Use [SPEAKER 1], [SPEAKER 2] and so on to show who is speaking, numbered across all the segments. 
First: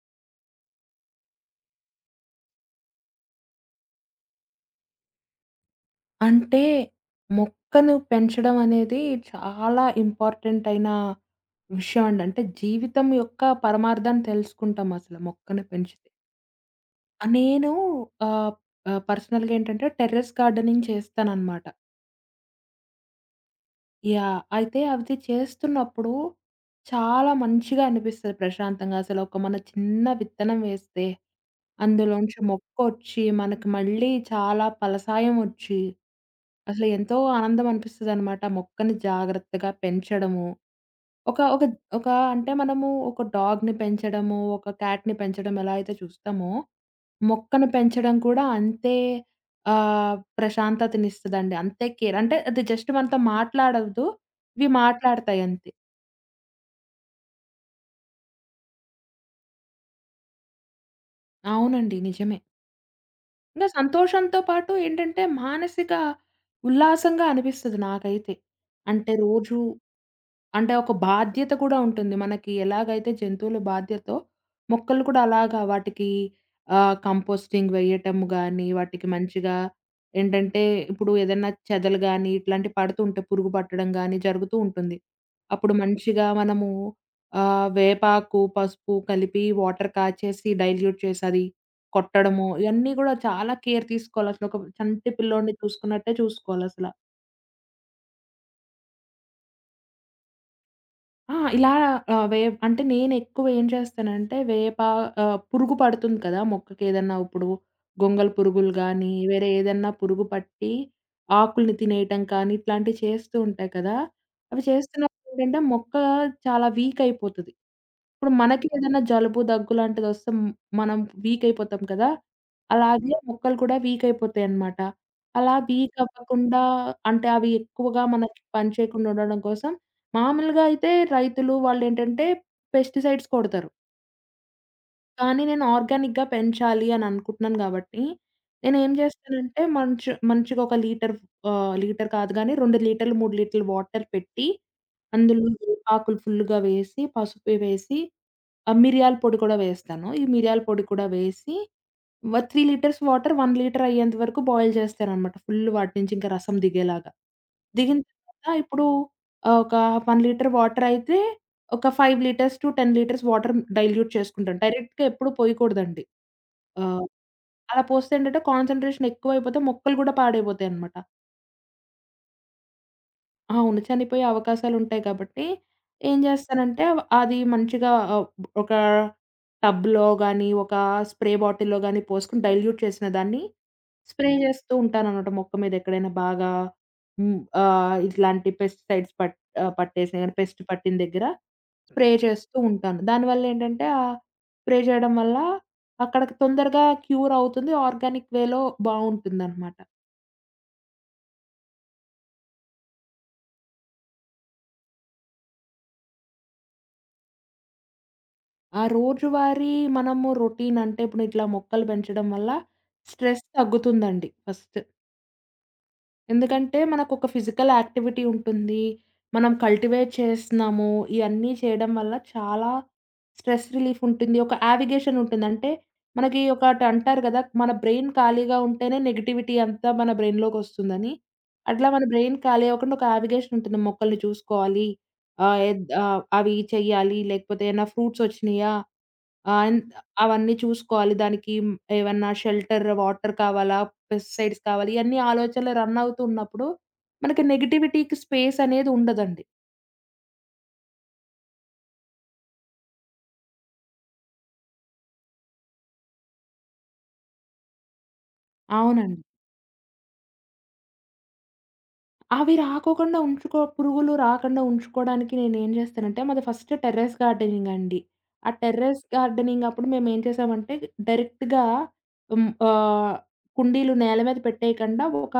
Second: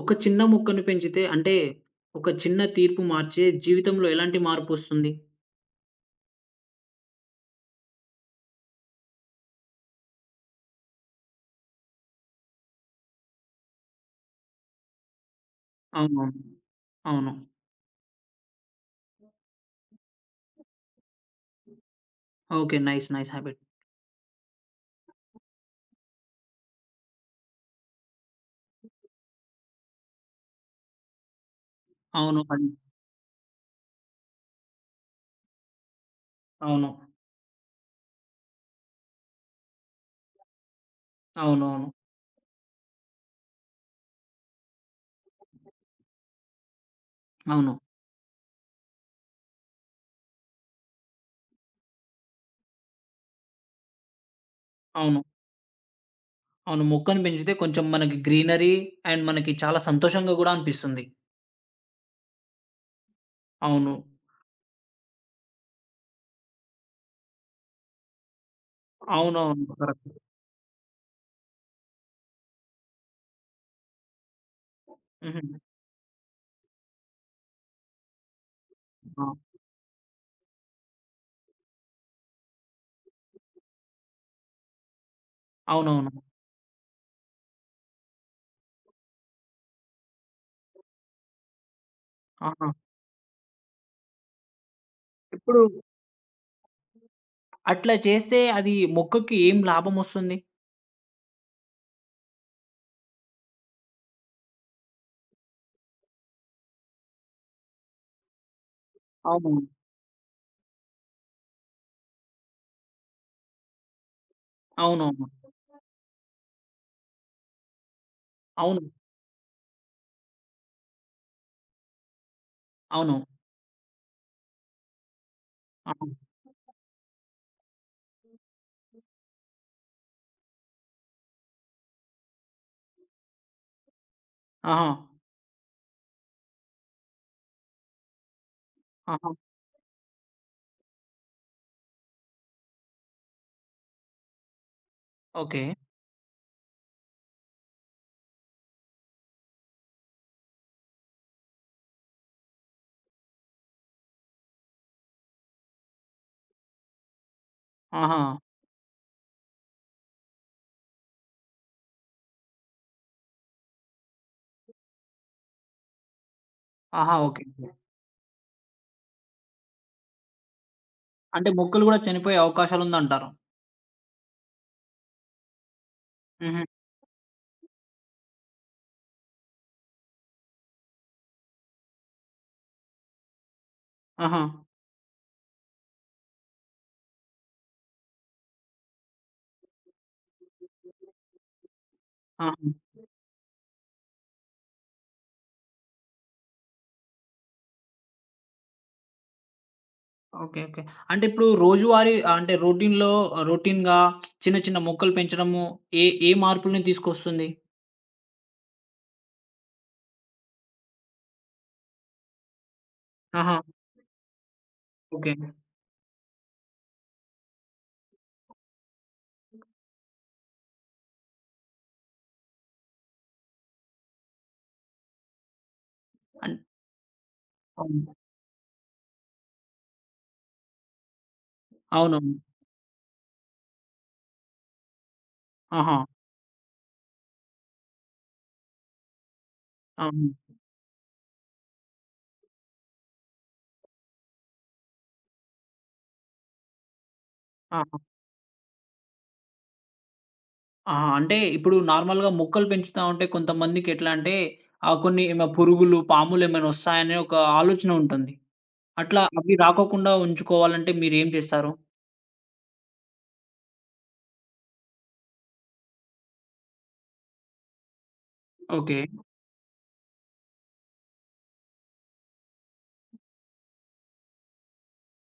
[SPEAKER 1] ఒక చిన్న మొక్కను పెంచితే అంటే, ఒక చిన్న తీర్పు మార్చే జీవితంలో ఎలాంటి మార్పొస్తుంది?
[SPEAKER 2] అంటే, మొక్కను పెంచడం అనేది చాలా ఇంపార్టెంట్ అయిన విషయం అండి. అంటే, జీవితం యొక్క పరమార్థాన్ని తెలుసుకుంటాం అసలు మొక్కను పెంచితే.
[SPEAKER 1] అవునవును.
[SPEAKER 2] ఆహ్,
[SPEAKER 1] అవును.
[SPEAKER 2] నేను ఆహ్, ఆహ్, పర్సనల్‌గా ఏంటంటే టెర్రస్ గార్డెనింగ్ చేస్తాననమాట.
[SPEAKER 1] Okay. Nice. Nice habit.
[SPEAKER 2] Yeah! అయితే అది చేస్తున్నప్పుడు చాలా మంచిగా అనిపిస్తది ప్రశాంతంగా. అసలు ఒక మన చిన్న విత్తనం వేస్తే, అందులోంచి
[SPEAKER 1] అవును.
[SPEAKER 2] మొక్కొచ్చి, మనకి మళ్ళీ చాలా ఫలసాయం ఒచ్చి అసలు
[SPEAKER 1] అవును.
[SPEAKER 2] ఎంతో ఆనందం అనిపిస్తదనమాట. మొక్కని జాగ్రత్తగా పెంచడము. ఒక ఒక
[SPEAKER 1] అవునవును.
[SPEAKER 2] ఒక అంటే మనము ఒక డాగ్‌ని పెంచడము, ఒక క్యాట్‌ని పెంచడం ఎలా అయితే చూస్తామో, మొక్కను
[SPEAKER 1] అవును.
[SPEAKER 2] పెంచడం కూడా అంతే ప్రశాంతతనిస్తదండి. అంతే కేర్. అంటే అది జస్ట్ మనతో మాట్లాడదు. ఇవి
[SPEAKER 1] అవును. అవును.
[SPEAKER 2] మాట్లాడతాయి అంతే.
[SPEAKER 1] అవును మొక్కను పెంచితే కొంచెం మనకి గ్రీనరీ అండ్ మనకి చాలా సంతోషంగా గూడా అనిపిస్తుంది.
[SPEAKER 2] అవునండి. నిజమే. ఇంకా
[SPEAKER 1] అవును.
[SPEAKER 2] సంతోషంతో పాటు ఏంటంటే మానసిక ఉల్లాసంగా అనిపిస్తది నాకైతే. అంటే రోజు
[SPEAKER 1] అవునవును. కరెక్ట్.
[SPEAKER 2] అంటే ఒక బాధ్యత కూడా ఉంటుంది. మనకి ఎలాగైతే జంతువుల బాధ్యతో, మొక్కలు కూడా
[SPEAKER 1] హుహు.
[SPEAKER 2] అలాగా వాటికి కంపోస్టింగ్ వేయటం గానీ, వాటికి
[SPEAKER 1] ఆ!
[SPEAKER 2] మంచిగా ఏంటంటే, ఇప్పుడు ఏదన్నా చెదలు గానీ, ఇట్లాంటివి పడుతుంటే పురుగు పట్టడం గానీ జరుగుతూ ఉంటుంది. అప్పుడు
[SPEAKER 1] అవునవును.
[SPEAKER 2] మంచిగా మనము వేపాకు, పసుపు కలిపి వాటర్ కాచేసి డైల్యూట్ చేసి అది కొట్టడము,
[SPEAKER 1] ఆహా!
[SPEAKER 2] ఇయన్నీ గూడా చాలా కేర్ తీసుకోవాలి. అసలు ఒక చంటి పిల్లోడిని
[SPEAKER 1] ఇప్పుడు
[SPEAKER 2] చూసుకున్నట్టే చూసుకోవాలసల.
[SPEAKER 1] అట్లా చేస్తే అది మొక్కకి ఏం లాభమొస్తుంది?
[SPEAKER 2] ఆ! ఇలా ఆహ్, వే అంటే నేనెక్కువ ఏం చేస్తానంటే పురుగు పడుతుంది కదా! మొక్కకేదన్నా ఇప్పుడు గొంగళి పురుగులు గానీ, వేరే
[SPEAKER 1] అవునవును.
[SPEAKER 2] ఏదన్నా పురుగు పట్టి ఆకుల్ని తినేయటం కానీ, ఇట్లాంటివి చేస్తూ ఉంటాయి కదా! అవి
[SPEAKER 1] అవునవును.
[SPEAKER 2] చేస్తున్నప్పుడేంటంటే మొక్క చాలా వీక్ అయిపోతది. ఇప్పుడు మనకి
[SPEAKER 1] అవును.
[SPEAKER 2] ఏదైనా జలుబు, దగ్గు లాంటిదొస్తే మనం వీక్ అయిపోతాం కదా! అలాగే
[SPEAKER 1] అవునవును అవును.
[SPEAKER 2] మొక్కలు కూడా వీక్ అయిపోతాయన్నమాట. అలా వీక్
[SPEAKER 1] అవును.
[SPEAKER 2] అవ్వకుండా అంటే అవి ఎక్కువగా మనకి పని చేయకుండా ఉండడం కోసం మామూలుగా అయితే రైతులు వాళ్ళేంటంటే పెస్టిసైడ్స్ కొడతారు.
[SPEAKER 1] ఆహా! ఆహా!
[SPEAKER 2] కానీ నేను ఆర్గానిక్‌గా పెంచాలి అని అనుకుంటున్నాను కాబట్టి, నేనేం
[SPEAKER 1] ఆహా!
[SPEAKER 2] చేస్తానంటే మంచి మంచిగా లీటర్ కాదు గానీ 2 లీటర్లు, 3 లీటర్లు వాటర్ పెట్టి అందులో
[SPEAKER 1] ఓకే.
[SPEAKER 2] వేపాకులు ఫుల్లుగా వేసి, పసుపు వేసి ఆ! మిరియాల పొడి కూడా వేస్తాను. ఈ మిరియాల పొడి కూడా వేసి 3 లీటర్స్ వాటర్ 1 లీటర్ అయ్యేంత వరకు బాయిల్ చేస్తారనమాట. ఫుల్ వాటి నుంచి ఇంకా రసం దిగేలాగా. దిగిన
[SPEAKER 1] ఆహా!
[SPEAKER 2] తర్వాత ఇప్పుడు ఆహ్, ఒక 1 లీటర్ వాటర్ అయితే ఒక 5 litres to 10 litres water dilute చేసుకుంటాను. డైరెక్ట్‌గా ఎప్పుడు పోయకూడదండి. ఆహ్,
[SPEAKER 1] ఆహా! ఓకే.
[SPEAKER 2] అలా పోస్తే ఏంటంటే కాన్సంట్రేషన్ ఎక్కువైపోతే మొక్కలు కూడా పాడైపోతాయనమాట.
[SPEAKER 1] అంటే మొక్కలు గూడా చనిపోయే అవకాశాలుందంటారు.
[SPEAKER 2] అవును. చనిపోయే అవకాశాలుంటాయి కాబట్టి, ఏం
[SPEAKER 1] హుహు.
[SPEAKER 2] చేస్తానంటే అది మంచిగా ఒక టబ్‌లో గానీ, ఒక స్ప్రే బాటిల్‌లో గానీ పోసుకొని డైల్యూట్ చేసిన దాన్ని స్ప్రే
[SPEAKER 1] ఆహా!
[SPEAKER 2] చేస్తూ ఉంటాననమాట మొక్క మీద. ఎక్కడైనా బాగా ఇట్లాంటి పట్టేసినయి గానీ, పెస్ట్ పట్టిన దగ్గర స్ప్రే చేస్తూ
[SPEAKER 1] ఆహా!
[SPEAKER 2] ఉంటాను. దానివల్లేంటంటే, ఆ స్ప్రే చేయడం వల్ల అక్కడ తొందరగా క్యూర్ అవుతుంది. ఆర్గానిక్ వేలో బావుంటుందనమాట.
[SPEAKER 1] ఓకే. ఓకే. అంటే ఇప్పుడు రోజువారీ అంటే రొటీన్‌గా చిన్న చిన్న మొక్కలు పెంచడము ఏ ఏ మార్పుల్ని తీసుకొస్తుంది?
[SPEAKER 2] ఆ రోజువారీ మనము రొటీన్ అంటే ఇప్పుడు ఇట్లా మొక్కలు పెంచడం వల్ల స్ట్రెస్
[SPEAKER 1] ఆహా!
[SPEAKER 2] తగ్గుతుందండి ఫస్ట్.
[SPEAKER 1] ఓకే.
[SPEAKER 2] ఎందుకంటే మనకొక ఫిజికల్ యాక్టివిటీ ఉంటుంది. మనం కల్టివేట్ చేస్తున్నాము. ఇయన్నీ చేయడం వల్ల చాలా స్ట్రెస్ రిలీఫ్ ఉంటుంది. ఒక యావిగేషన్ ఉంటుంది. అంటే మనకి
[SPEAKER 1] అన్
[SPEAKER 2] ఒకటి అంటారు గదా! మన బ్రెయిన్
[SPEAKER 1] అవును.
[SPEAKER 2] ఖాళీగా ఉంటేనే నెగటివిటీ అంతా మన బ్రెయిన్‌లోకొస్తుందని. అట్లా మన
[SPEAKER 1] అవునవును.
[SPEAKER 2] బ్రెయిన్ ఖాళీ అవ్వకుండా ఒక యావిగేషన్ ఉంటుంది. మొక్కల్ని చూసుకోవాలి.
[SPEAKER 1] ఆహా!
[SPEAKER 2] అవి చెయ్యాలి లేకపోతే ఏమన్నా ఫ్రూట్స్ వచ్చినాయా? ఆ! అన్
[SPEAKER 1] అవును.
[SPEAKER 2] అవన్నీ చూసుకోవాలి. దానికి ఏమన్నా షెల్టర్, వాటర్ కావాలా? పెస్టిసైడ్స్ కావాలి? ఇయన్నీ ఆలోచనలు రన్ అవుతున్నప్పుడు మనకి
[SPEAKER 1] ఆహా!
[SPEAKER 2] నెగటివిటీకి స్పేస్ అనేది ఉండదండి.
[SPEAKER 1] ఆహా! అంటే ఇప్పుడు నార్మల్‌గా మొక్కలు పెంచుతా ఉంటే కొంతమందికి ఎట్లా అంటే కొన్ని ఏమ పురుగులు, పాములేమైనా ఒస్తాయనే ఒక ఆలోచన ఉంటుంది.
[SPEAKER 2] అవును. అవునండి.
[SPEAKER 1] అట్లా అవి రాకోకుండా ఉంచుకోవాలంటే మీరేం చేస్తారు?
[SPEAKER 2] అవి రాకోకుండా ఉంచుకో పురుగులు రాకుండా ఉంచుకోవడానికి నేనేం చేస్తానంటే, మాది ఫస్ట్ టెర్రస్ గార్డెనింగ్ అండి. ఆ టెర్రస్
[SPEAKER 1] ఓకే.
[SPEAKER 2] గార్డెనింగ్ అప్పుడు మేమేం చేసామంటే డైరెక్ట్‌గా హ్మ్, ఆహ్, కుండీలు నేల మీద పెట్టేయకుండా ఒక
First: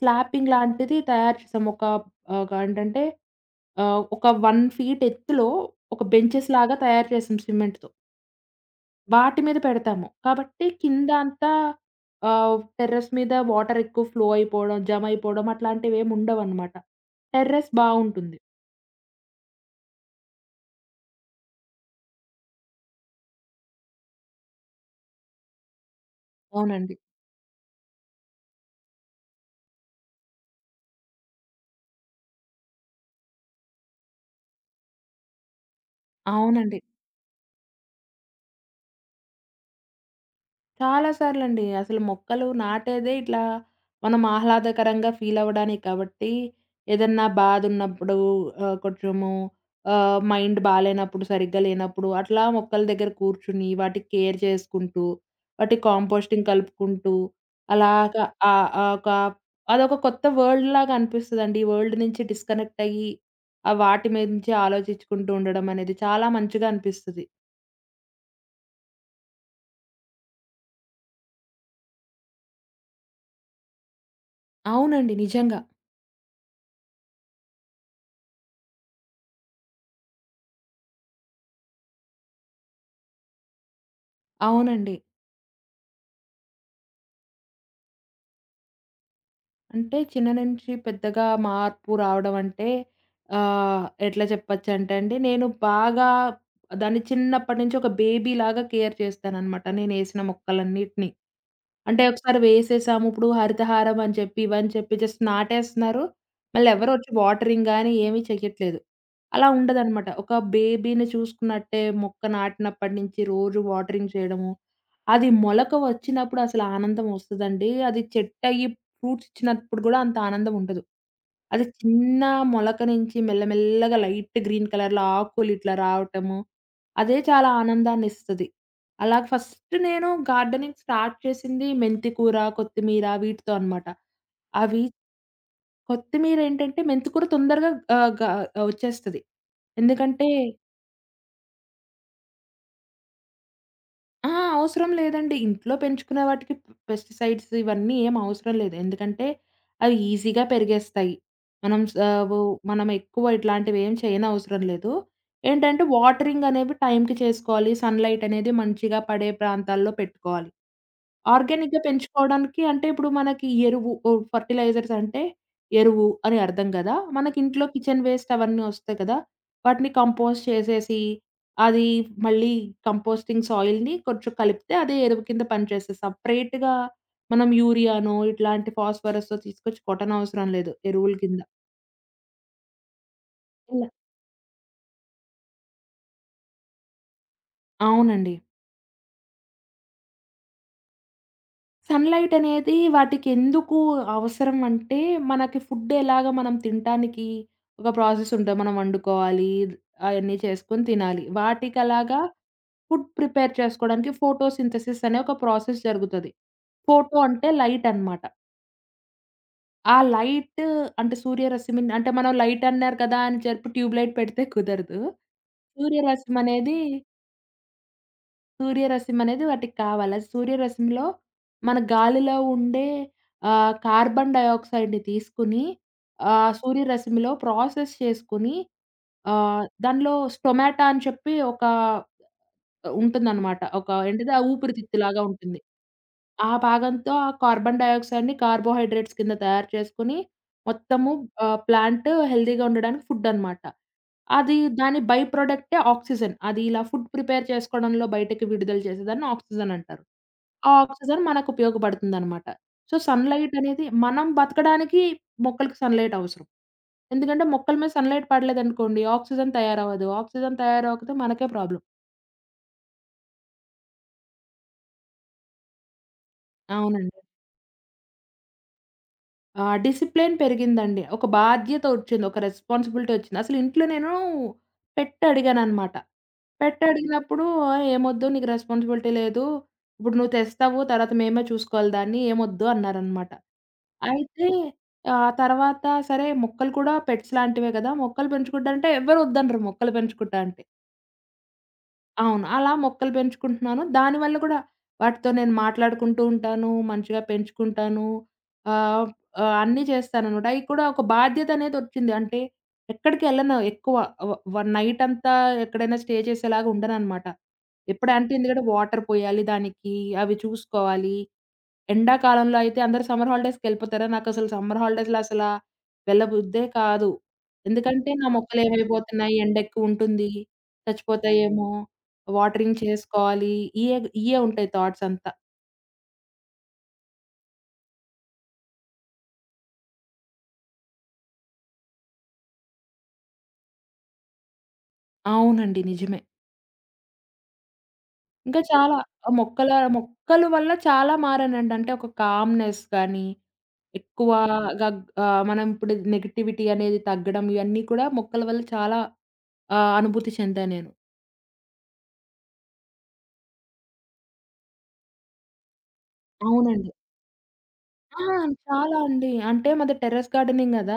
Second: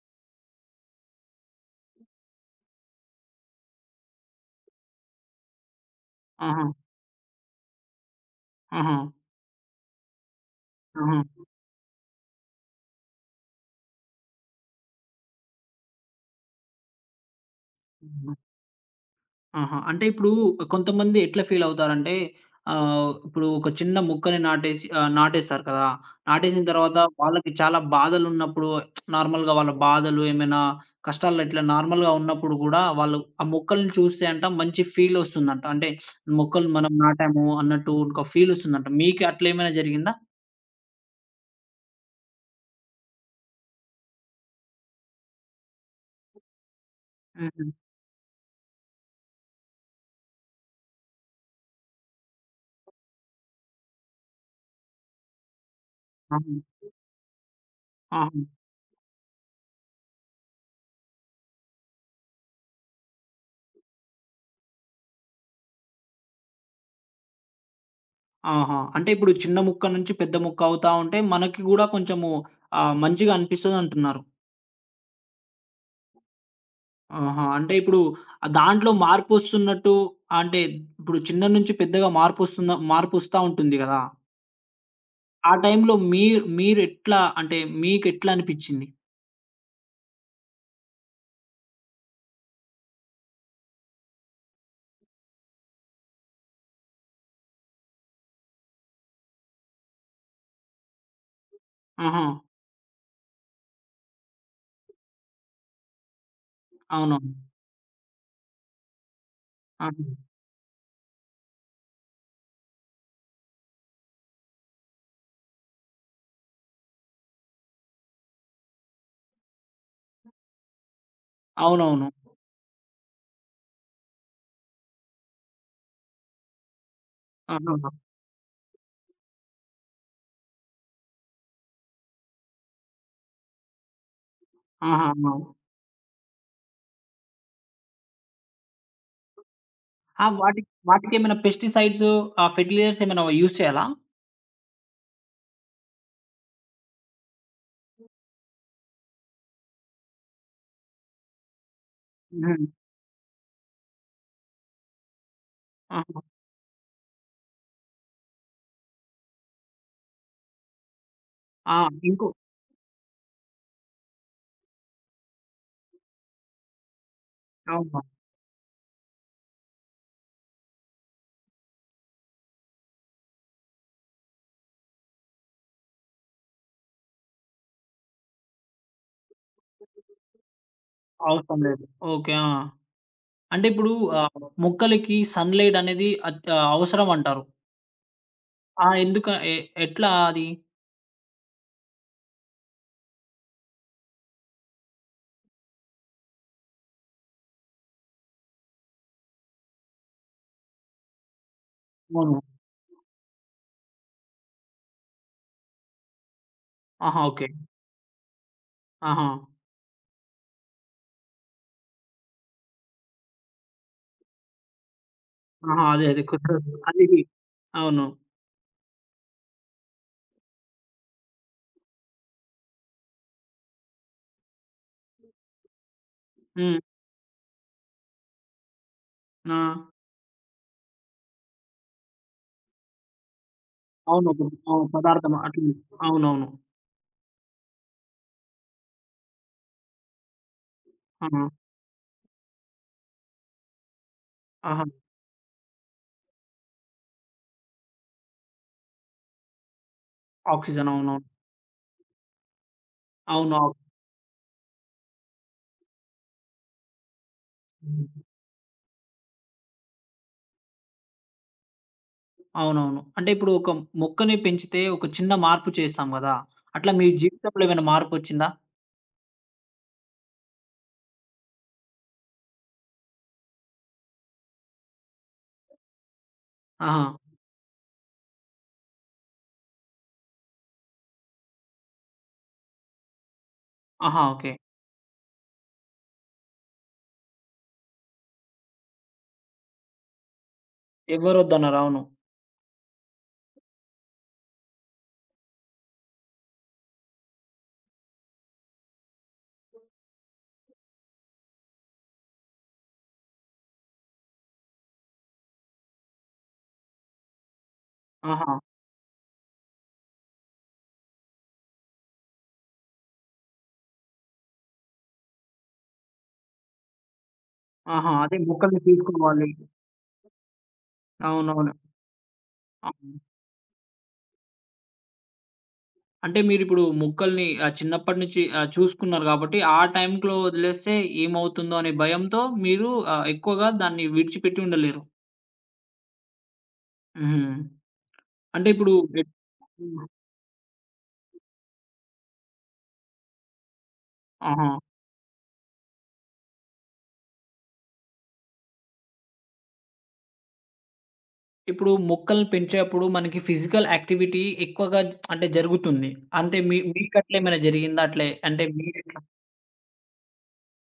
[SPEAKER 2] స్లాపింగ్ లాంటిది తయారు చేసాం. ఒక ఆహ్, ఏంటంటే ఆహ్, ఒక 1 ఫీట్ ఎత్తులో ఒక బెంచెస్
[SPEAKER 1] ఆహా!
[SPEAKER 2] లాగా తయారు చేసాం సిమెంట్‌తో.
[SPEAKER 1] ఆహా!
[SPEAKER 2] వాటి మీద పెడతాము. కాబట్టి కింద
[SPEAKER 1] ఆహా!
[SPEAKER 2] అంతా టెర్రస్ మీద వాటర్ ఎక్కువ ఫ్లో అయిపోవడం, జమ అయిపోవడం అట్లాంటివేమి ఉండవనమాట. టెర్రస్
[SPEAKER 1] హుహు.
[SPEAKER 2] బావుంటుంది.
[SPEAKER 1] ఆహా! అంటే ఇప్పుడు కొంతమంది ఎట్లా ఫీల్ అవుతారంటే ఇప్పుడు ఒక చిన్న మొక్కని నాటేసి నాటేస్తారు కదా! నాటేసిన
[SPEAKER 2] అవునండి.
[SPEAKER 1] తర్వాత వాళ్ళకి చాలా బాధలున్నప్పుడు నార్మల్‌గా వాళ్ళ బాధలు ఏమైనా కష్టాల్లో ఇట్లా నార్మల్‌గా ఉన్నప్పుడు గూడా వాళ్ళు ఆ మొక్కల్ని చూస్తే అంట మంచి ఫీల్ ఒస్తుందంట. అంటే మొక్కలు
[SPEAKER 2] అవునండి.
[SPEAKER 1] మనం నాటాము అన్నట్టు ఒక ఫీల్ ఒస్తుందంట. మీకు అట్లేమైనా జరిగిందా?
[SPEAKER 2] చాలా సార్లండి. అసలు మొక్కలు నాటేదే ఇట్లా మనం ఆహ్లాదకరంగా ఫీలవ్వడానికి కాబట్టి, ఏదన్నా
[SPEAKER 1] హుహు.
[SPEAKER 2] బాధున్నప్పుడు కొంచెము మైండ్ బాలేనప్పుడు, సరిగ్గా లేనప్పుడు అట్లా మొక్కల దగ్గర కూర్చుని, వాటి కేర్ చేసుకుంటూ, వాటి కాంపోస్టింగ్
[SPEAKER 1] ఆహా!
[SPEAKER 2] కలుపుకుంటూ, అలాగా
[SPEAKER 1] ఆహా!
[SPEAKER 2] ఆహ్, ఆహ్, ఒక అదొక కొత్త వరల్డ్‌లాగా అనిపిస్తదండి. ఈ వరల్డ్ నుంచి డిస్కనెక్ట్ అయ్యి, ఆ వాటి మీద నుంచి ఆలోచించుకుంటూ ఉండడం అనేది చాలా మంచిగా అనిపిస్తది.
[SPEAKER 1] ఆహా! అంటే ఇప్పుడు చిన్న ముక్క నుంచి పెద్ద ముక్క అవుతా ఉంటే మనకి గూడా కొంచెము మంచిగా అనిపిస్తదంటున్నారు.
[SPEAKER 2] అవునండి. నిజంగా.
[SPEAKER 1] ఆహా! అంటే ఇప్పుడు దాంట్లో మార్పొస్తున్నట్టు అంటే ఇప్పుడు చిన్న నుంచి పెద్దగా మార్పొస్తా ఉంటుంది గదా!
[SPEAKER 2] అవునండి.
[SPEAKER 1] ఆ టైంలో మీరెట్లా అంటే మీకెట్లా అనిపిచ్చింది?
[SPEAKER 2] అంటే చిన్న నుంచి పెద్దగా మార్పు రావడం అంటే ఎట్లా చెప్పొచ్చంటే అండి, నేను బాగా దాన్ని చిన్నప్పటి నుంచి ఒక బేబీలాగా కేర్ చేస్తాననమాట. నేనేసిన మొక్కలన్నిటిని. అంటే
[SPEAKER 1] ఆహా!
[SPEAKER 2] ఒకసారి వేసేసాము. ఇప్పుడు హరితహారం అని చెప్పి, ఇవని చెప్పి జస్ట్ నాటేస్తున్నారు. మళ్ళీ ఎవరు వచ్చి
[SPEAKER 1] అవునవును.
[SPEAKER 2] వాటరింగ్ గాని ఏమి చెయ్యట్లేదు. అలా
[SPEAKER 1] ఆహా!
[SPEAKER 2] ఉండదనమాట. ఒక బేబీని చూసుకున్నట్టే మొక్క నాటినప్పటి నుంచి రోజు వాటరింగ్ చేయడము. అది మొలక వచ్చినప్పుడు అసలు ఆనందం వస్తదండి. అది చెట్టయ్యి ఫ్రూట్స్ ఇచ్చినప్పుడు గూడా అంత ఆనందం ఉండదు. అది
[SPEAKER 1] అవునవును.
[SPEAKER 2] చిన్న మొలక నుంచి మెల్లమెల్లగా లైట్ గ్రీన్ కలర్‌లో ఆకులు ఇట్లా రావటము. అదే చాలా
[SPEAKER 1] ఆహాహా!
[SPEAKER 2] ఆనందాన్నిస్తది. అలా ఫస్ట్ నేను గార్డెనింగ్ స్టార్ట్ చేసింది మెంతి కూర, కొత్తిమీర వీటితో అనమాట. అవి
[SPEAKER 1] ఆహా! అవును.
[SPEAKER 2] కొత్తిమీర ఏంటంటే మెంతి కూర తొందరగా ఆహ్, గ వచ్చేస్తది.
[SPEAKER 1] ఆ!
[SPEAKER 2] ఎందుకంటే
[SPEAKER 1] వాటికేమైనా పెస్టిసైడ్స్ ఆ ఫెర్టిలైజర్స్ ఏమైనా యూజ్ చేయాలా?
[SPEAKER 2] ఆ! అవసరం లేదండి. ఇంట్లో పెంచుకునే వాటికి పెస్టిసైడ్స్ ఇవన్నీ ఏం అవసరం లేదు. ఎందుకంటే అవి ఈజీగా పెరిగేస్తాయి. మనం స వు
[SPEAKER 1] హ్మ్.
[SPEAKER 2] మనం ఎక్కువ ఇట్లాంటివి ఏం చేయనవసరం లేదు. ఏంటంటే
[SPEAKER 1] ఆహా!
[SPEAKER 2] వాటరింగ్ అనేవి టైంకి చేసుకోవాలి. సన్‌లైట్ అనేది మంచిగా పడే ప్రాంతాల్లో పెట్టుకోవాలి.
[SPEAKER 1] ఆ!
[SPEAKER 2] ఆర్గానిక్‌గా
[SPEAKER 1] ఇంకో
[SPEAKER 2] పెంచుకోవడానికి అంటే ఇప్పుడు మనకి ఎరువు ఓ ఫెర్టిలైజర్స్ అంటే ఎరువు అని అర్థం గదా! మనకి ఇంట్లో కిచెన్
[SPEAKER 1] అవును.
[SPEAKER 2] వేస్ట్ అవన్నీ వస్తాయి కదా! వాటిని కంపోస్ట్ చేసేసి అది మళ్ళీ కంపోస్టింగ్ సాయిల్‌ని కొంచెం కలిపితే అదే ఎరువు కింద పనిచేస్తది. సెపరేట్‌గా మనం యూరియానో ఇట్లాంటి ఫాస్ఫరసో తీసుకొచ్చి కొట్టనవసరం లేదు ఎరువుల కింద.
[SPEAKER 1] అవసరం లేదు. ఓకే. ఆ! అంటే
[SPEAKER 2] ఇలా
[SPEAKER 1] ఇప్పుడు మొక్కలకి సన్‌లైట్ అనేది అవసరం అంటారు.
[SPEAKER 2] అవునండి.
[SPEAKER 1] ఆ! ఎందుక ఎ ఎట్లా అది?
[SPEAKER 2] సన్‌లైట్ అనేది వాటికెందుకు అవసరం అంటే, మనకి ఫుడ్ ఎలాగ మనం తినటానికి ఒక ప్రాసెస్ ఉంటది. మనం వండుకోవాలి, అయన్నీ చేసుకొని తినాలి. వాటికలాగా
[SPEAKER 1] అవును.
[SPEAKER 2] ఫుడ్ ప్రిపేర్ చేసుకోవడానికి ఫోటోసింథసిస్ అనే ఒక ప్రాసెస్ జరుగుతది. ఫోటో
[SPEAKER 1] ఆహా! ఓకే.
[SPEAKER 2] అంటే లైట్ అన్నమాట.
[SPEAKER 1] ఆహా!
[SPEAKER 2] ఆ లైట్ అంటే సూర్యరశ్మి అంటే మనం లైట్ అన్నారు కదా! అని చెప్పి ట్యూబ్ లైట్ పెడితే కుదరదు.
[SPEAKER 1] ఆహా! అదే అదే
[SPEAKER 2] సూర్యరశ్మి
[SPEAKER 1] కుదరదు.
[SPEAKER 2] అనేది
[SPEAKER 1] అది అవును.
[SPEAKER 2] సూర్యరశ్మి అనేది వాటికి కావాలి. ఆ సూర్యరశ్మిలో మన గాలిలో ఉండే కార్బన్ డయాక్సైడ్‌ని తీసుకొని
[SPEAKER 1] హ్మ్.
[SPEAKER 2] సూర్యరశ్మిలో ప్రాసెస్ చేసుకొని
[SPEAKER 1] ఆ!
[SPEAKER 2] దానిలో స్టొమాటా అని చెప్పి ఉంటుందనమాట. ఒక
[SPEAKER 1] అవును.
[SPEAKER 2] ఏంటిది, ఆ
[SPEAKER 1] ఒక- అవును.
[SPEAKER 2] ఊపిరితిత్తులాగా
[SPEAKER 1] పదార్థం
[SPEAKER 2] ఉంటుంది.
[SPEAKER 1] అట్లనే. అవునవును.
[SPEAKER 2] ఆ భాగంతో ఆ కార్బన్ డయాక్సైడ్‌ని కార్బోహైడ్రేట్స్ కింద తయారు చేసుకొని, మొత్తము
[SPEAKER 1] ఆ!
[SPEAKER 2] ప్లాంట్ హెల్తీగా ఉండడానికి ఫుడ్ అనమాట. అది
[SPEAKER 1] ఆహా!
[SPEAKER 2] దాని బై ప్రొడక్టే ఆక్సిజన్. అది ఇలా ఫుడ్ ప్రిపేర్ చేసుకోవడంలో బయటకి విడుదల చేసేదాన్ని ఆక్సిజన్ అంటారు. ఆ
[SPEAKER 1] ఆక్సిజన్ అవునవును.
[SPEAKER 2] ఆక్సిజన్ మనకు ఉపయోగపడుతుందనమాట. సో, సన్‌లైట్
[SPEAKER 1] అవును. ఆక్
[SPEAKER 2] అనేది మనం బతకడానికి మొక్కలకి సన్‌లైట్ అవసరం. ఎందుకంటే మొక్కల మీద సన్‌లైట్ పడలేదనుకోండి, ఆక్సిజన్ తయారవ్వదు. ఆక్సిజన్ తయారవ్వకపోతే మనకే ప్రాబ్లమ్.
[SPEAKER 1] అవునవును. అంటే ఇప్పుడు ఒక మొక్కని పెంచితే ఒక చిన్న మార్పు చేస్తాం గదా! అట్లా మీ
[SPEAKER 2] అవునండి.
[SPEAKER 1] జీవితంలో ఏమైనా మార్పొచ్చిందా?
[SPEAKER 2] ఆ! డిసిప్లిన్ పెరిగిందండి. ఒక బాధ్యత ఒచ్చింది. ఒక రెస్పాన్సిబిలిటీ ఒచ్చింది. అసలు ఇంట్లో నేను పెట్ అడిగాననమాట. పెట్
[SPEAKER 1] ఆహా!
[SPEAKER 2] అడిగినప్పుడు "ఓయ్! ఏమొద్దు నీకు రెస్పాన్సిబిలిటీ లేదు. ఇప్పుడు నువ్వు తెస్తావు. తర్వాత మేమే చూసుకోవాలి దాన్ని. ఏమొద్దు" అన్నారనమాట.
[SPEAKER 1] ఆహా!
[SPEAKER 2] అయితే
[SPEAKER 1] ఓకే.
[SPEAKER 2] ఆ తర్వాత సరే మొక్కలు కూడా పెట్స్ లాంటివే గదా! మొక్కలు పెంచుకుంటా అంటే ఎవ్వరు ఒద్దనరు మొక్కలు పెంచుకుంటా అంటే.
[SPEAKER 1] ఎవ్వరొద్దన్నారు. అవును.
[SPEAKER 2] అవును. అలా మొక్కలు పెంచుకుంటున్నాను. దానివల్ల గూడా వాటితో నేను మాట్లాడుకుంటూ ఉంటాను. మంచిగా పెంచుకుంటాను. ఆహ్, ఆహ్, అన్నీ చేస్తాననమాట. అయి కూడా ఒక బాధ్యతనేదొచ్చింది. అంటే ఎక్కడికెళ్ళను ఎక్కువ. వ వ నైటంతా ఎక్కడైనా స్టే చేసేలాగా ఉండననమాట.
[SPEAKER 1] ఆహా!
[SPEAKER 2] ఎందుకంటే వాటర్ పోయాలి దానికి, అవి చూసుకోవాలి. ఎండాకాలంలో అయితే అందరూ సమ్మర్ హాలిడేస్‌కెళ్ళిపోతారా? నాకసలు సమ్మర్ హాలిడేస్‌లో అసలా వెళ్ళబుద్దే కాదు. ఎందుకంటే,
[SPEAKER 1] ఆహా!
[SPEAKER 2] నా
[SPEAKER 1] అదే మొక్కల్ని
[SPEAKER 2] మొక్కలేమైపోతున్నాయి,
[SPEAKER 1] చూసుకోవాలి.
[SPEAKER 2] ఎండెక్కువుంటుంది, చచ్చిపోతాయేమో,
[SPEAKER 1] అవునవును.
[SPEAKER 2] వాటరింగ్
[SPEAKER 1] అవును.
[SPEAKER 2] చేసుకోవాలి, ఇయ్యే ఉంటాయి థాట్సంతా.
[SPEAKER 1] అంటే మీరిప్పుడు మొక్కల్ని చిన్నప్పటి నుంచి చూసుకున్నారు గాబట్టి, ఆ టైంలో వదిలేస్తే ఏమవుతుందో అనే భయంతో మీరు ఎక్కువగా దాన్ని విడిచిపెట్టి ఉండలేరు.
[SPEAKER 2] అవునండి. నిజమే.
[SPEAKER 1] హ్మ్.
[SPEAKER 2] ఇంకా
[SPEAKER 1] అంటే ఇప్పుడు
[SPEAKER 2] చాలా ఆ
[SPEAKER 1] ఎట్
[SPEAKER 2] మొక్కల
[SPEAKER 1] హ్మ్.
[SPEAKER 2] మొక్కల వల్ల చాలా మారానండి. అంటే, ఒక కామ్‌నెస్ గానీ,
[SPEAKER 1] ఆహా!
[SPEAKER 2] ఎక్కువగా మనం ఇప్పుడు నెగటివిటీ అనేది తగ్గడం, ఇవన్నీ కూడా మొక్కల వల్ల చాలా అనుభూతి చెందా నేను.
[SPEAKER 1] ఇప్పుడు మొక్కల్ని పెంచేప్పుడు మనకి ఫిజికల్ యాక్టివిటీ ఎక్కువగా అంటే జరుగుతుంది. అంతే
[SPEAKER 2] అవునండి.
[SPEAKER 1] మీకట్లా ఏమైనా జరిగిందా?
[SPEAKER 2] ఆ!
[SPEAKER 1] అట్లే అంటే
[SPEAKER 2] చాలా
[SPEAKER 1] మీరెట్లా
[SPEAKER 2] అండి. అంటే మాది టెర్రస్ గార్డెనింగ్ గదా!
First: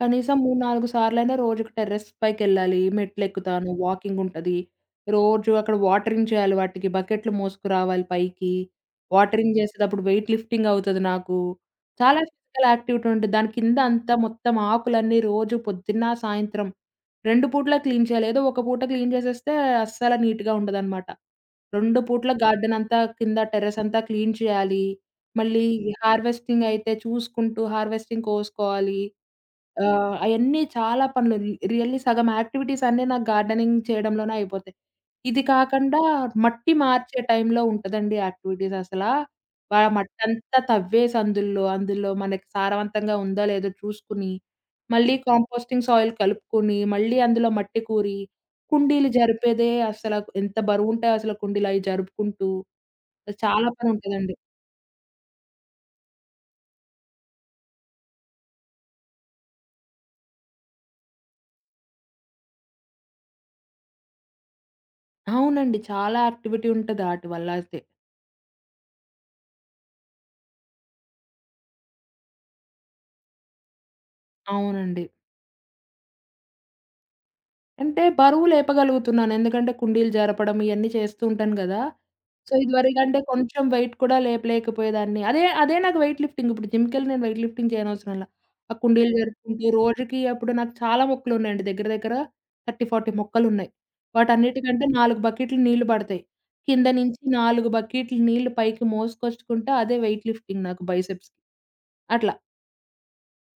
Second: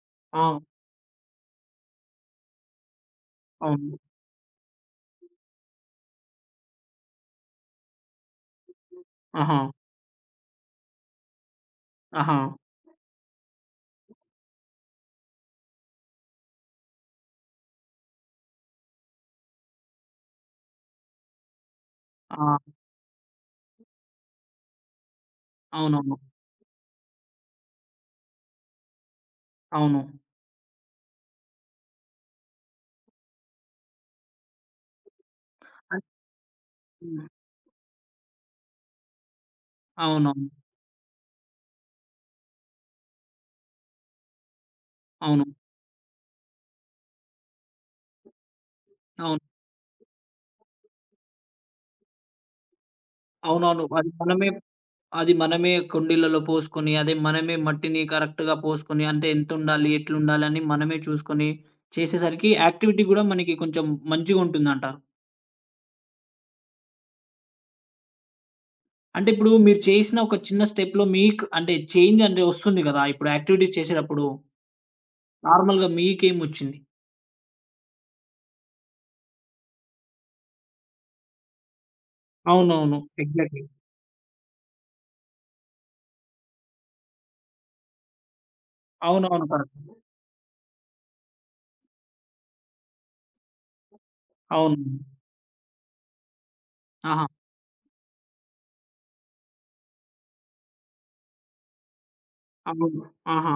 [SPEAKER 2] కనీసం
[SPEAKER 1] ఆ!
[SPEAKER 2] 3, 4 సార్లైనా రోజుకి టెర్రస్ పైకెళ్ళాలి. మెట్లెక్కుతాను,
[SPEAKER 1] అవును.
[SPEAKER 2] వాకింగుంటది. రోజు అక్కడ వాటరింగ్ చేయాలి వాటికి. బకెట్లు మోసుకురావాలి పైకి. వాటరింగ్
[SPEAKER 1] ఆహా!
[SPEAKER 2] చేసేటప్పుడు వెయిట్ లిఫ్టింగ్ అవుతది నాకు. చాలా
[SPEAKER 1] ఆహా!
[SPEAKER 2] ఫిజికల్ యాక్టివిటీ ఉంటది. దాని కింద అంతా మొత్తం ఆకులన్నీ రోజు పొద్దున్న, సాయంత్రం 2 పూటలా క్లీన్ చేయాలి. ఏదో ఒక పూట క్లీన్ చేసేస్తే అస్సల నీట్‌గా ఉండదనమాట. 2 పూట్ల
[SPEAKER 1] ఆ!
[SPEAKER 2] గార్డెనంతా కింద టెర్రసంతా క్లీన్ చేయాలి. మళ్ళీ
[SPEAKER 1] అవునవును.
[SPEAKER 2] హార్వెస్టింగ్ అయితే చూసుకుంటూ హార్వెస్టింగ్ కోసుకోవాలి.
[SPEAKER 1] అవును.
[SPEAKER 2] అయన్నీ చాలా పనులు రియల్లీ సగం యాక్టివిటీస్ అన్నీ నాకు గార్డెనింగ్ చేయడంలోనే అయిపోతాయి. ఇది కాకుండా
[SPEAKER 1] అన్
[SPEAKER 2] మట్టి మార్చే
[SPEAKER 1] హ్మ్.
[SPEAKER 2] టైంలో ఉంటదండి యాక్టివిటీస్ అసలా. ఆ
[SPEAKER 1] అవునవును.
[SPEAKER 2] మట్టంతా తవ్వేసి అందులో మనకి సారవంతంగా ఉందో లేదో చూసుకుని, మళ్ళీ
[SPEAKER 1] అవును.
[SPEAKER 2] కాంపోస్టింగ్ సాయిల్ కలుపుకొని, మళ్ళీ అందులో మట్టి కూరి, కుండీలు
[SPEAKER 1] అవును.
[SPEAKER 2] జరిపేదే అసల ఎంత బరువుంటాయో అసల కుండీలు అయి జరుపుకుంటూ చాలా
[SPEAKER 1] అవునవును.
[SPEAKER 2] పని ఉంటదండి.
[SPEAKER 1] అది మనమే కుండీలలో పోసుకొని, అదే మనమే మట్టిని కరెక్ట్‌గా పోసుకొని, అంటే ఎంతుండాలి, ఎట్లుండాలని మనమే చూసుకొని చేసేసరికి యాక్టివిటీ గూడా మనకి కొంచెం మంచిగుంటుందంటారు.
[SPEAKER 2] అవునండి. చాలా యాక్టివిటీ ఉంటది ఆటి వల్ల అయితే.
[SPEAKER 1] అంటే ఇప్పుడు మీరు చేసిన ఒక చిన్న స్టెప్‌లో మీకు అంటే చేంజ్ అంటే వస్తుంది గదా! ఇప్పుడు యాక్టివిటీస్ చేసేటప్పుడు
[SPEAKER 2] అవునండి.
[SPEAKER 1] నార్మల్‌గా మీకేమొచ్చింది?
[SPEAKER 2] అంటే బరువు లేపగలుగుతున్నాను. ఎందుకంటే కుండీలు జరపడం ఇయన్నీ చేస్తూ ఉంటాను గదా! సో,
[SPEAKER 1] అవునవును.
[SPEAKER 2] ఇదివరకంటే
[SPEAKER 1] ఎగ్జాక్ట్‌లీ.
[SPEAKER 2] కొంచెం వెయిట్ కూడా లేపలేకపోయేదాన్ని. అదే అదే నాకు వెయిట్ లిఫ్టింగ్. ఇప్పుడు జిమ్‌కెళ్ళి నేను వెయిట్ లిఫ్టింగ్ చేయనవసరంలా. ఆ కుండీలు
[SPEAKER 1] అవునవును.
[SPEAKER 2] జరుపుకుంటూ
[SPEAKER 1] కరెక్ట్.
[SPEAKER 2] రోజుకి అప్పుడు నాకు చాలా మొక్కలున్నాయండి. దగ్గర దగ్గర 30, 40 మొక్కలున్నాయి. వాటన్నిటికంటే
[SPEAKER 1] అవును.
[SPEAKER 2] 4 బకెట్లు నీళ్లు పడతాయి. కింద నుంచి
[SPEAKER 1] ఆహా!
[SPEAKER 2] 4 బకెట్లు నీళ్లు పైకి మోసుకొచ్చుకుంటా అదే వెయిట్ లిఫ్టింగ్ నాకు బైసెప్స్‌కి. అట్లా.
[SPEAKER 1] అవును. ఆహా!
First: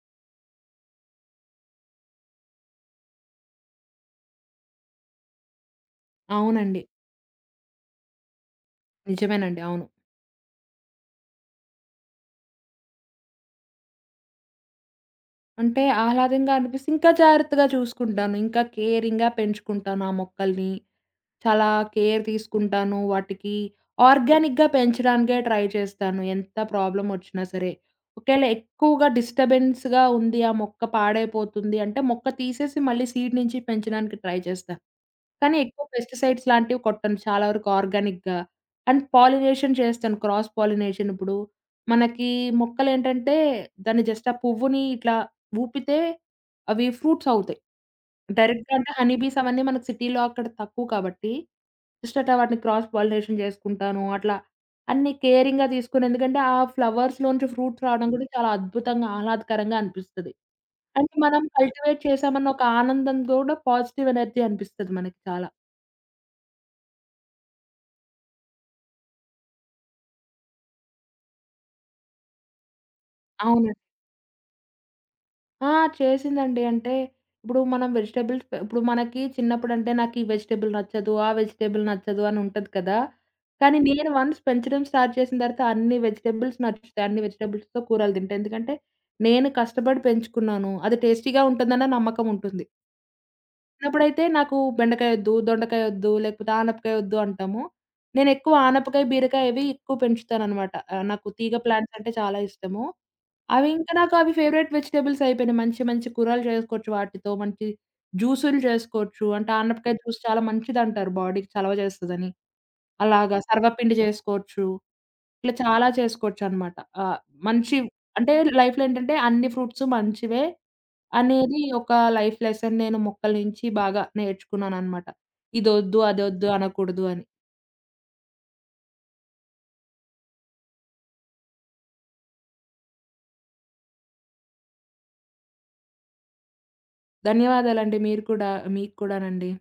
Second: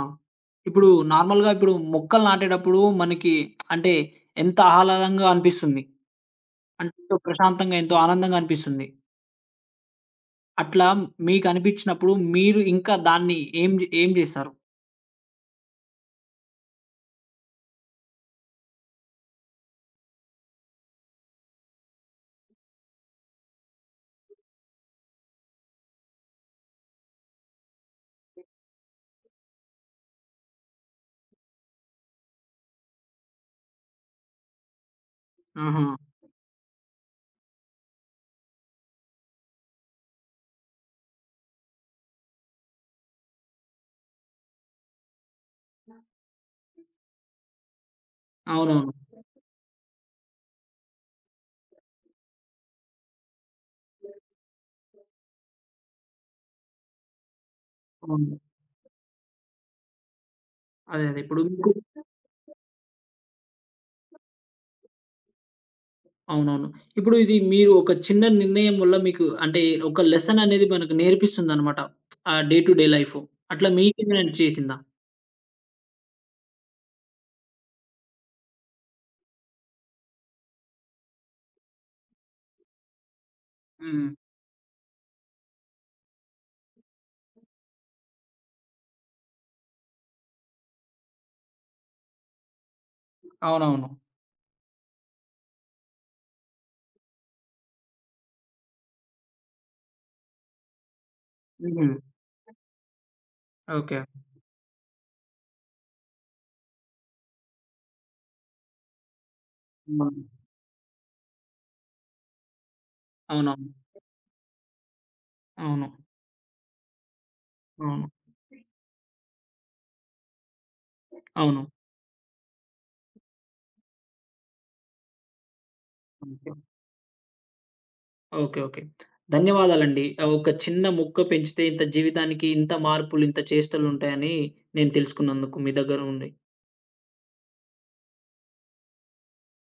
[SPEAKER 1] ఇప్పుడు నార్మల్‌గా ఇప్పుడు మొక్కలు నాటేటప్పుడు మనకి అంటే ఎంత ఆహ్లాదంగా అనిపిస్తుంది?
[SPEAKER 2] అవునండి.
[SPEAKER 1] అంటే ఎంతో ప్రశాంతంగా, ఎంతో ఆనందంగా అనిపిస్తుంది.
[SPEAKER 2] నిజమేనండి. అవును.
[SPEAKER 1] అట్లా మీకనిపించినప్పుడు మీరు ఇంకా దాన్ని ఏం జేస్తారు?
[SPEAKER 2] అంటే ఆహ్లాదంగా అనిపిస్తే ఇంకా జాగ్రత్తగా చూసుకుంటాను. ఇంకా కేరింగ్‌గా పెంచుకుంటాను ఆ మొక్కల్ని. చాలా కేర్ తీసుకుంటాను. వాటికి ఆర్గానిక్‌గా పెంచడానికే ట్రై చేస్తాను. ఎంత ప్రాబ్లమ్ ఒచ్చినా సరే. ఒకేళ ఎక్కువగా డిస్టర్బెన్స్‌గా ఉంది, ఆ మొక్క పాడైపోతుంది అంటే మొక్క తీసేసి మళ్ళీ సీడ్ నుంచి పెంచడానికి ట్రై చేస్తా. కానీ
[SPEAKER 1] ఆహా!
[SPEAKER 2] ఎక్కువ పెస్టిసైడ్స్ లాంటివి కొట్టను. చాలా వరకు ఆర్గానిక్‌గా అండ్ పాలినేషన్ చేస్తాను. క్రాస్ పాలినేషన్ ఇప్పుడు మనకి మొక్కలేంటంటే దాన్ని జస్ట్ ఆ పువ్వుని ఇట్లా ఊపితే అవి ఫ్రూట్స్ అవుతాయి. డైరెక్ట్‌గా అంటే
[SPEAKER 1] అవునవును.
[SPEAKER 2] హనీ బీస్ అవన్నీ మనకు సిటీలో అక్కడ తక్కువ కాబట్టి, జస్ట్ అట్లా వాటిని క్రాస్ పాలినేషన్ చేసుకుంటాను. అట్లా అన్ని కేరింగ్‌గా తీసుకొని ఎందుకంటే ఆ ఫ్లవర్స్‌లోంచి ఫ్రూట్స్ రావడం కూడా
[SPEAKER 1] అవును.
[SPEAKER 2] చాలా అద్భుతంగా, ఆహ్లాదకరంగా అనిపిస్తది.
[SPEAKER 1] అదే.
[SPEAKER 2] అంటే
[SPEAKER 1] అదే. ఇప్పుడు
[SPEAKER 2] మనం
[SPEAKER 1] మీకు
[SPEAKER 2] కల్టివేట్ చేశామన్న ఒక ఆనందం కూడా పాజిటివ్ ఎనర్జీ అనిపిస్తది మనకి చాలా.
[SPEAKER 1] అవునవును. ఇప్పుడు ఇది మీరు ఒక చిన్న నిర్ణయం వల్ల మీకు అంటే ఒక లెసన్ అనేది మనకు నేర్పిస్తుందనమాట. ఆ డే టు డే లైఫు. అట్లా
[SPEAKER 2] అవును.
[SPEAKER 1] మీకేమైనా చేసిందా?
[SPEAKER 2] ఆ! చేసిందండి. అంటే ఇప్పుడు మనం వెజిటబుల్స్ ఇప్పుడు మనకి చిన్నప్పుడంటే నాకు ఈ వెజిటబుల్ నచ్చదు, ఆ వెజిటబుల్ నచ్చదు అని ఉంటది కదా! కానీ
[SPEAKER 1] హ్మ్.
[SPEAKER 2] నేను వన్స్ పెంచడం స్టార్ట్ చేసిన తర్వాత అన్ని వెజిటబుల్స్ నచ్చుతాయి. అన్ని వెజిటబుల్స్‌తో కూరలు తింటా. ఎందుకంటే నేను కష్టపడి పెంచుకున్నాను. అది టేస్టీగా ఉంటుందన్న నమ్మకం ఉంటుంది.
[SPEAKER 1] అవునవును.
[SPEAKER 2] చిన్నప్పుడైతే నాకు బెండకాయ వద్దు, దొండకాయ వద్దు, లేకపోతే ఆనపకాయ వద్దు అంటాము. నేను ఎక్కువ ఆనపకాయ, బీరకాయ ఇవి ఎక్కువ పెంచుతాననమాట. నాకు తీగ
[SPEAKER 1] హుహు.
[SPEAKER 2] ప్లాంట్స్ అంటే చాలా ఇష్టము. అవి ఇంకా
[SPEAKER 1] ఓకే.
[SPEAKER 2] నాకవి ఫేవరెట్ వెజిటబుల్స్ అయిపోయినాయి. మంచి మంచి కూరలు చేసుకోవచ్చు వాటితో. మంచి జ్యూసులు చేసుకోవచ్చు. అంటే ఆనపకాయ జ్యూస్
[SPEAKER 1] అవును.
[SPEAKER 2] చాలా మంచిదంటారు బాడీకి చలవ చేస్తదని. అలాగా
[SPEAKER 1] అవునవును.
[SPEAKER 2] సర్వపిండి చేసుకోవచ్చు. ఇట్లా చాలా
[SPEAKER 1] అవును.
[SPEAKER 2] చేసుకోవచ్చనమాట. ఆహ్, మంచి
[SPEAKER 1] అవును.
[SPEAKER 2] అంటే లైఫ్‌లో ఏంటంటే అన్ని ఫ్రూట్స్ మంచివే అనేది
[SPEAKER 1] అవును.
[SPEAKER 2] ఒక లైఫ్ లెసన్ నేను మొక్కల నుంచి బాగా నేర్చుకున్నాననమాట. ఇదొద్దు, అదొద్దు
[SPEAKER 1] ఓకే.
[SPEAKER 2] అనకూడదు అని.
[SPEAKER 1] ఓకే. ఓకే. ధన్యవాదాలండి. ఒక చిన్న మొక్క పెంచితే ఇంత జీవితానికి ఇంత మార్పులు, ఇంత చేష్టలుంటాయని నేను తెలుసుకున్నందుకు మీ దగ్గర నుండి.
[SPEAKER 2] ధన్యవాదాలండి. మీరు కూడా మీకు కూడానండి.